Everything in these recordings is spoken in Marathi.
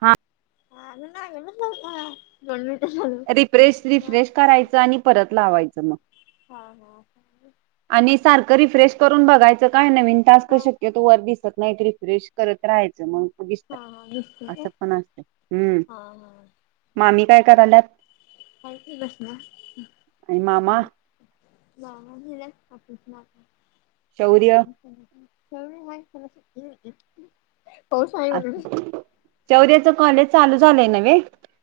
हा [unintelligible] हा रिफ्रेश-रिफ्रेश करायचं आणि परत लावायचं मग. हा-हा आणि सारखं रिफ्रेश करून बघायचं काय नवीन टास्क शक्यतो वर दिसत नाही ते रिफ्रेश करत राहायचं मग दिसतन हा असं पण असतंय हम्म. हा हा मामी काय करायल्यात? हाय की बसलीया आणि मामा शौर्य [unintelligible] [unintelligible] [unintelligible] चौद्याच कॉलेज चालू झालंय न वे?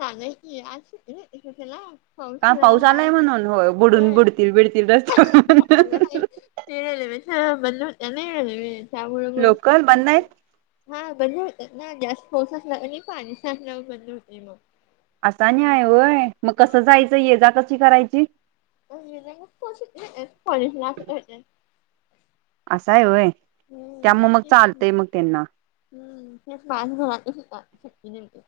झालं की आज सुट्टी राहते, त्याला का पाऊस आलाय म्हणून होय बुडून बुडतील बिडतील रस्त्यावर [unintelligible] [unintelligible] बंद होतं ना या वेळेस त्यामुळे मग लोकल बंद आहेत हा. बंद होते ना जास्त पाऊस असला का नाही पाणीसाठन बंद होते मग. असा आणि मग आहे होय मग कसं ते जायचं? ये जा कशी करायची? [unintelligible] कॉलेज ला असाय होय, त्यामुळ मग चालतय मग त्यांना. हम्म [unintelligible] [unintelligible]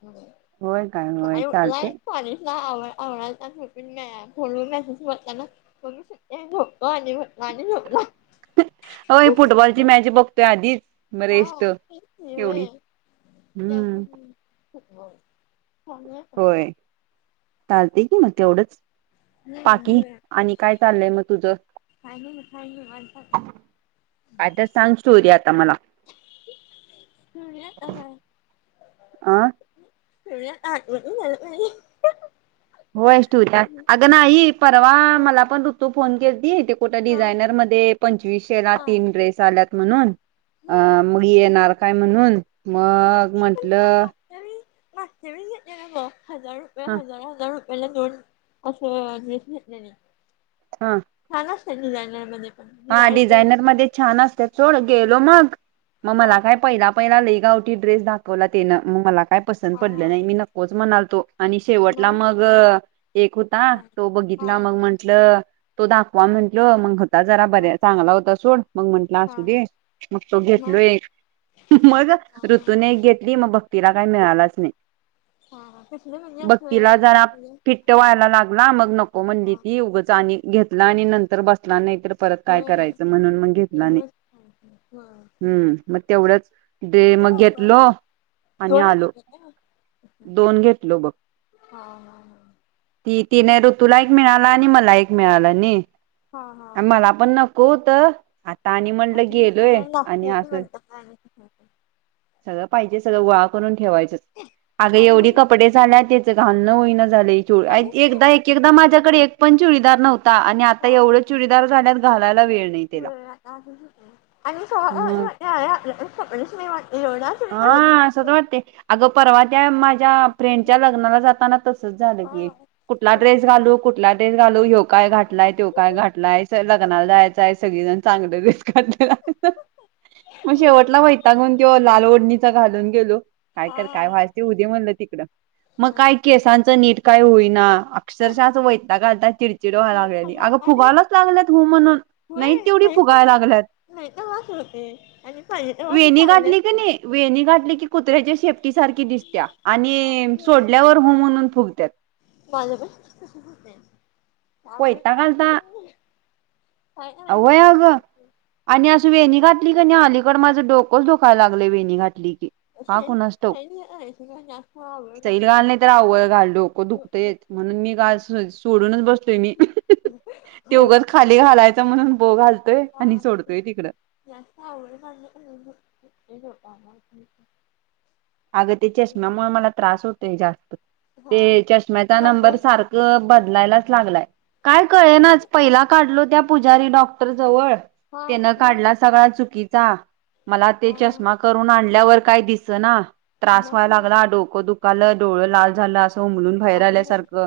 होय काय होय चालते पाणी लय लय आवड्याचा फोन वर मेसेज वाचला ना बोलू शकतेस तू पाणी [unintelligible] हो फुटबॉलची मॅच बघतोय आधीच [unintelligible] एवढी हम्म [unintelligible] होय [inaudible] चालते की मग तेवढंच पाकी आणि काय चाललय मग तुझं? [unintelligible] काय तर सांग स्टोरी आता. मला [unintelligible] अ [unintelligible] [inaudible] होय स्टोरी अगं नाही परवा मला पण ऋतू फोन केलती ते कुठ्या डिझायनर मध्ये पंचवीसशेला तीन ड्रेस आल्यात म्हणून, अं मग येणार काय म्हणून मग ती पण स्टॅम्प म्हंटलं. मागच्या वेळी मागच्या वेळेस घेतलय ना ग हजार रुपये ह हजार रुपये मला दोन अस ड्रेस घेतले नही हा छान असत डिझायनर मध्ये पण हा दिवाळीत डिझायनर मध्ये छान असत थोड गेलो मग म हा मला काय पहिला पहिला ले गावठी ड्रेस दाखवला तेनं मग मला काय पसंत हा हा पडलं नाही मी नकोच म्हणालतो. आणि शेवटला मग एक होता हा तो हा बघितला मग म्हंटल. तो दाखवा म्हंटल मग होता. जरा हा बर्या चांगला होता सोड मग म्हंटलं हा असू दे मग तो घेत मग लोय मग हा ऋतूनून हा एक घेतली मग भक्तीला काही मिळालाच नाही. हा कसलं म्हणजे बघतीला असं जरा म्हणजे फिट्ट व्हायला लागला मग नको म्हणली हा ती उगच आणि घेतला आणि नंतर बसला नाहीतर. परत काय होय करायचं म्हणून मग घेतला नाही. मग घेतलो. आणि दोन आलो दोन घेतलो बघ. हा हा ती तिन ऋतूला एक मिळाला आणि मला एक मिळाला नी. हा हा आ मला पण नको होत. आणि म्हणलं गेलोय असं आणि लागते की आलोय म्हणतात आणि काही सगळं पाहिजे सगळं वा ठेवायच अग एवढी होईल कपडे झाल्या त्याचं घाण होईन झालं आणि [unintelligible] एकदा एकेक दा माझ्याकडे एक पण चुडीदार नव्हता आणि आता एवढं चुडी [unintelligible] घाल [unintelligible] मग [unintelligible] हा साधा वाटते. अगं परवा त्या माझ्या फ्रेंडच्या लग्नाला जाताना तसच झालं की. कुठला ड्रेस घालू कुठला ड्रेस घालू होय घातलाय तो काय घालाय. लग्नाला जायचं आहे सगळीजण चांगलं ड्रेस काढले [unintelligible] [inaudible] मग शेवटला वैतागून तो लाल ओढणीचा घालून गेलो काय कर काय व्हाचय ते होऊदे म्हणलं तिकडं मग काय केसांचं नीट काय होईल ना अक्षरशः आज वयताग आलता चिडचिड व्हायला लागलेली अंग आणि फुगालच लागल्यात हू म्हणून होय नाही तेवढी फुगायला समज लागल्यात नाही तर वास होते आणि पाहिजे तर वास वेणी चांगले गाठली की असतात. नाही वेणी गाठली की कुत्र्याच्या शेप पटी सारखी दिसत्यात आणि सोडल्यावर हु म्हणून फुगत्या माझ्या पण का होय अग आणि अस वेणी घातल ल कनी अलीकड माझं डोकच दुकायला लागलय वेणी घातली की का कोणासठाऊक जास्त सैल घाल नाही आवड तर आवळ घाल डोकं दुखतयच म्हणून मी का सोडूनच बसलोय मी ते उघच खाली घालायच हा तिकड जास्त आवळ घालु नको नाही तर दुखतय बघ ह [unintelligible] अग ते चेष्मा मुळ मला त्रास होतोय जास्त हा ते चष्म्याचा मग नंबर सारखं बदलायलाच लागलाय काय कळे हा नाच पहिला काढलो त्या पुजारी डॉक्टर जवळ हा तेन काढला सगळा चुकीचा मला ते चष्मा करून आणल्यावर काही दिस ना त्रास मग व्हायला हो लागला डोकं दुखालं डोळ लाल झालं बोबलुन बाहेर आम्हाला आल्यासारखं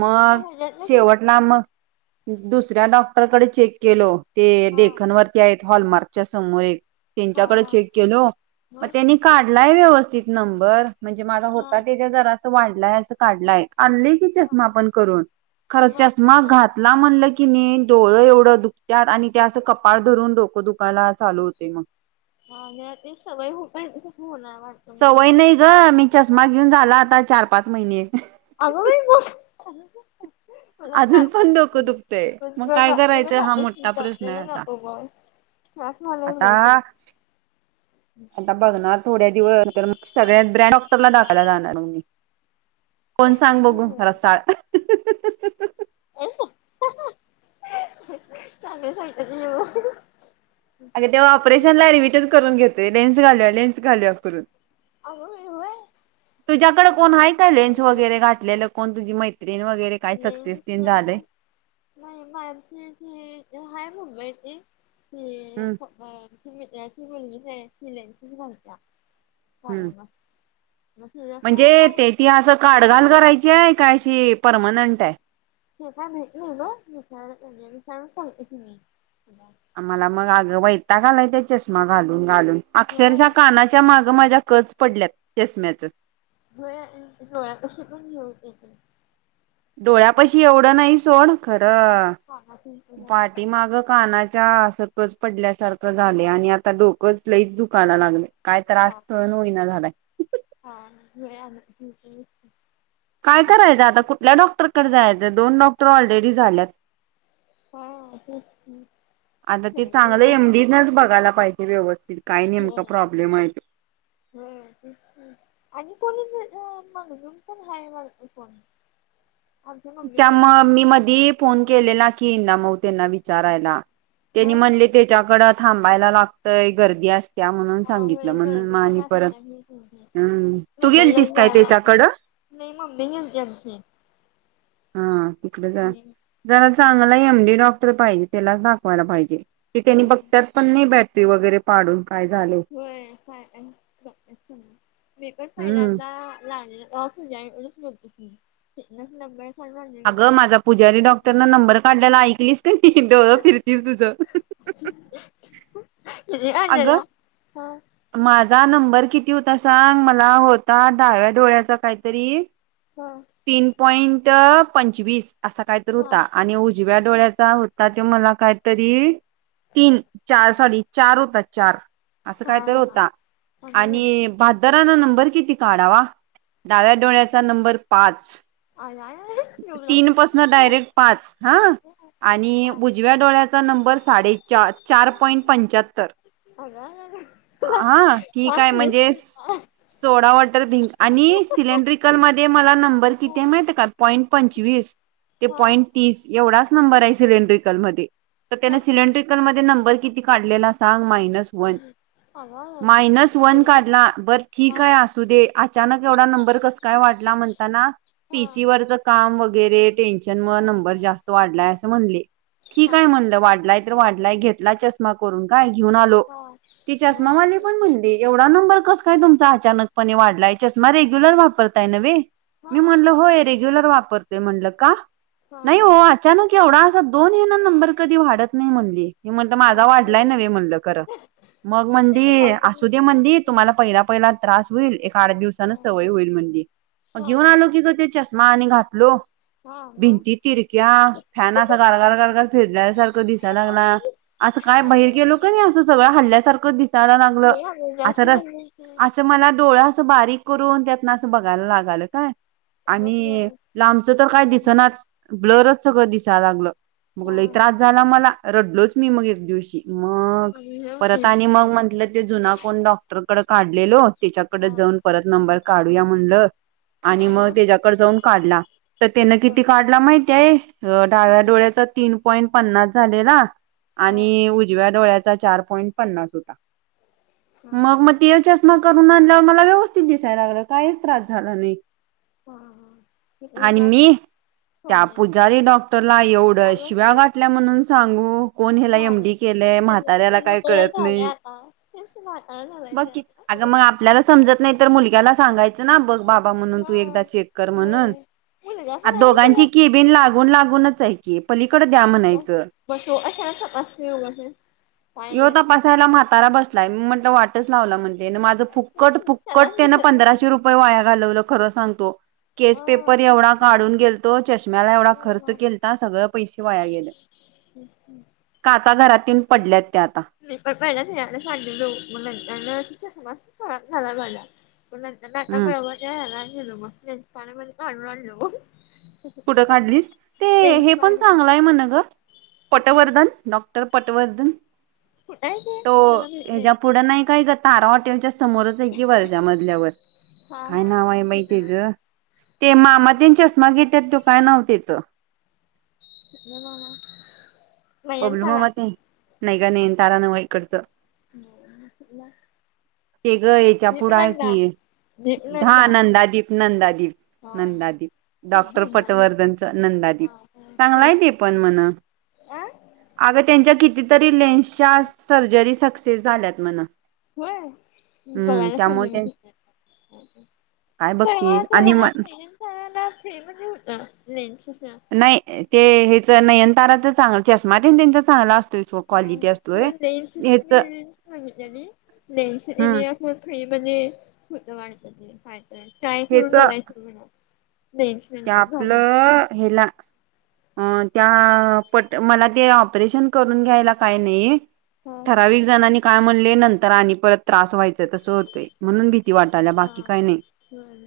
मग शेवटला मग दुसऱ्या डॉक्टरकडे चेक केलो ते लेखन वरती आहेत हॉलमार्कच्या समोर एक हा त्यांच्याकडे हा चेक केलो मग त्यांनी काढलाय व्यवस्थित नंबर म्हणजे माझा हा होता हा तेच्या जरा असं वाढलाय असं काढलाय आणलेय की चष्मा हा पण करून खर मला चष्मा घातला म्हणल की नाही डोळं एवढं दुखत्याात आणि त्या असं कपाळ धरून डोकं दुखायला चालू होते मग हा म ते सवय हो त होणार वाटतं मग सवय तुला नाही ग मी चष्मा घेऊन झाला आता चार पाच महिने अग बाई बस अजून पण डोकं दुखतय मग काय लाो करायचं हा मोठा प्रश्न आहे आता [unintelligible] आता आता बघणार थोड्या दिवस सगळ्या ब्रँड डॉक्टरला दाखवायला जाणार मी ह [unintelligible] कोण सांग बघू रसाळ चांगले सागत्यात किवो अगे तेव्हा ऑपरेशनला ऍडमिटच करून घेतोय लेन्स घालुया लेन्स घालुया करून अग बाई होय तुझ्याकडे कोण हाय काय लेन्स वगैरे घातलेलं कोण तुझी मैत्रीण व न म मामसी ह मुंबईत [unintelligible] हम्म तेमिमिलेत्या [unintelligible] हम्म कायना म्हणजे ते ती असं काड घाल करायची आहे काय अशी परमनंट आहे ते काय माहित नाही वो विचारायला पाहिजे विचारून सागते कि मी तुला मला मग आग वैताग आलाय त्या चष्मा घालून घालून होय अक्षरशः अगं कानाच्या माग माझ्या कच पडल्यात चष्मा्याच होय डोळ्यापशी पण हे होतय ते डोळ्या पशी एवढं नाही सोड हा खरं कानात घालते पाठी माग कानाची कच पडल्यासारखं झालय आणि आता डोकंच लईच दुकायला लागलय काय त्रास हा सहन होईना झालाय हा वेळ [unintelligible] काय करायचं आता कुठल्या डॉक्टरकडे जायचं दोन डॉक्टर ऑलरेडी झाल्यात काय तेच की आता ते चांगलं एमडी नच बघायला पाहिजे व्यवस्थित काय नेमका हम् प्रॉब्लेम आहे तो. हम् आणि कोणी अ मगजून पण हा म फोन [unintelligible] त्या म मी मध फोन केलेला की ना मऊ त्यांना विचारायला त्यांनी मग म्हणले त्याच्याकडं थांबायला लागतंय गर्दी अस त्या म्हणून सांगितलं होय म्हणून गर्दी मा तर आणि परत असत्या ही तुमच्या अम तू नंबर गेल तस लावून काय जायला त्याच्याकडं? नाही ममी गेलती आमची. हा तिकडेच जरा चांगला एमडी डॉक्टर पाहिजे त्याला दाखवायला पाहिजे. ती त्यांनी बघतात पण नाही बॅटरी वगैरे पाडून काय झाले होय काय? मेपर पहिला हम्म ला जा सत नबर [unintelligible] अगं माझा पुजारी डॉक्टर न नंबर काढल्याला ऐकलीस कि डोळ फिरतील तुझ. इ काला हा [unintelligible] माझा नंबर किती होता सांग मला होता दहाव्या डोळ्याचा काहीतरी हा पॉईंट पंचवीस असा काय तर हा होता आणि उजव्या डोळ्याचा हो ता ते मला कायतरी तीन चार सॉरी चार होता चार असं हा काय तर हा होता हा आणि बहाद्दरान नंबर किती काढावा? डाव्या डोळ्याचा नंबर पाच हो [unintelligible] तीन पासन डायरेक्ट पाच हा आणि उजव्या डोळ्याचा नंबर साडेचार चार पॉइंट पंच्याहत्तर आ हा ठीक आहे म्हणजे [unintelligible] सोडा वॉटर बिंक आणि सिलेंड्रिकल मध्ये मला नंबर मा पंंट त एव [unintelligible] नंबर आहे माझा सिलेंडर मध्ये तर त्याने माझा नंबर कितवा काढेल असेल माहित नाही.. नस वन मायनस वन काढला बरं ठीक आहे असू दे अचानक एवढा नंबर कस काय वाढला? म्हणताना पीसी वरच काम वगैरे टेन्शन मुळे नंबर जास्त वाढलाय असं म्हणले. ठीकय म्हणलं वाढलाय तर वाढलाय घेतला चष्मा करून काय घेऊन आलो ती चष्मा वाली पण म्हणली एव्हढा नंबर कस काय तुमचा अचानकपणे वाढलाय चष्मा रेग्युलर वापरताय नव्हे मी म्हणलं होतं. रेग्युलर वापरतोय म्हणलं का? नाही ओ अचानक एव्हढा दोन हे नंबर कधी वाढत नाही म्हणली मी म्हणलं माझा वाढलाय नव्हे म्हणलं खरं मग म्हणली असू दे म्हणली तुम्हाला पहिला पहिला त्रास होईल एक आठ दिवसान सवय होईल म्हणली मग घेऊन आलो की ग ते चष्मा आणि घातलो. भिंती तिरक्या फॅन असा गारगार गारघार फिरल्या सारखं दिसायला लागला. असं काय बहीर गेलो का नाही असं सगळं हल्ल्यासारखं दिसायला लागलं असं रस् असं म मला डोळा अस बारीक करून त्यातन असं बघायला लागाल काय आणि लांबचं तर काय दिसनाच ब्लरच सगळं दिसायला लागलं मग लई त्रास झाला मला रडलोच मी मग एक दिवशी मग परत आणि मग म्हंटलं ते जुना कोण डॉक्टरकडे काढलेलो- त्याच्याकडे जाऊन परत नंबर काढूया म्हणल आणि मग त्याच्या जाऊन काढला तर त्यान किती काढला माहितीय डाव्या डोळ्याचा तीन पॉईंट पन्नास झालेला आणि उजव्या डोळ्याचा चार पॉईंट पन्नास होता मग मग तेच्या चष्मा करून आणल्यावर मला व्यवस्थित दिसायला लागलं काहीच त्रास झाला नाही. ह आणि जा मी [unintelligible] त्या पुजारी डॉक्टरला एवढ्या अगं शिव्या नाही गाठल्या म्हणून सांगू कोण ह्याला झालंय. एमडी केलंय त्याच म्हाताऱ्याला काही त्याच वय कळत झालंय नाही. आता तेच म्हातार झालंय ते आता. मग आपल्याला समजत नाही तर मुल्याला सगायचं बघ बा म्हणून हा तू एकदा चेक कर म्हण होय मुलगा पण आहे व्हय दोघांची क ला. लागून लागूनच आहे की पाली बसो अशा असगस काय य नाही.. म्हट वाटच लावला म्हट माझं तेच फुक्कट की फुक्कट त्यालाच ते विसरलाच नाही. पंधराशे रुपये वाया घालवलं खरं सांगतो.. केस हा पेपर तेच एवढा की काढून गेलतो चष्म्याला एवढा खर्च केलता सगळं पैसे वाया गेले. हम् हम्... काचा घरातून पडल्यात त्या आता. नाही पण पहिलाच याला सांगले लोक म्हणज [unintelligible] खराब झाला माझा पण नंतर नाका हम्म बरोबरला गेल मग.. [unintelligible] पण ममध्ये काढवालो [unintelligible] कुठ काढली ते हे पण, लेन्सकार्ट चांगलंय म ग पटवर्धन डॉक्टर. पटवर्धन नाही तो ते मला माहित हेच्या नाही पुढं नाही काय ग तारा हॉटेच्या स समोरच हाय की वरच्या मजल्यावर. हा काय हा नाव हा हाय बाई ठीक तेजं ते मामा तेन चेष्मा घे तो काय तेच? कुठलं मामा? बबलू मामा ते नाही का नयनतारानंव ईकडचं. [unintelligible] कुठला? ते ग हेच्या पुढ हाय की धा दीपनंदा नंदादीप, नंदादीप. हा हा नंदादीप डॉक्टर हा पटवर्धनच. नंदादीप चांगलाय ते पण म्हण. अं. अगं त्यांच्या कितीतरी लेन्सच्या सर्जरी सक्सेस झाल्यात म्हण. होय. हम्म बघायला पाहिजे त्यामुळे ते मग. काय बघतीस तेव्हाला आणि म [unintelligible] लेंस घालायला फ्रीमध्ये होत लेंसचं. ते हेच नयन ताराच चांग चष्मा तेन त्यांचा चांगला असतोय. सो हा क्वालिटी हा प असतोय. लेन्स हेच मीली सांगितलेली. लेन्स हम्म दि आप ख [unintelligible] म्हणजे खोट वाटत तेय काय हेच करून बघयचं म्हणा. लेन्स ते घालून आपलं हेला अ त्या पट मला ते ऑपरेशन करून घ्यायला काय नाही. हा ठराविक हा जणांनी काय म्हणले, नंतर आणि परत त्रास व्हायचा तसं होतय म्हणून भि ती वाटाल्या हा बाकी काय नाही खाणं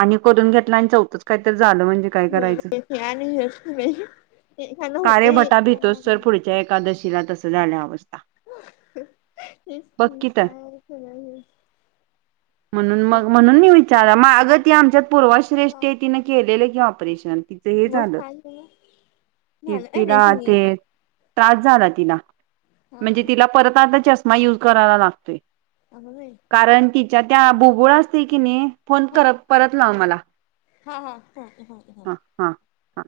आणि करून घेतल आणि चौथंच काय तर झा - - होय की बाई ते आणि हेच की बाई. काळेभटा भितोच सर पुढच्या एकादशीला तस झाल्यावस्थ- - तेचकी की तर काय सगळं हेच. म्हणून मग म्हणून मी विचारा मागं त आमच्यात पूर्वश्रेष्ठी - - केलेलं की ऑपरेशन. तिचं हे मग झालं काय क तिला ते नाही त्रास झाला तिला. हा म्हणजे तिला परत आता चष्मा युज करायला लागतो. कारण तिच्या त्या बुबुळ असते कीनी? फोन कर परत लाव मला. हा हा हा हा ह हा ह.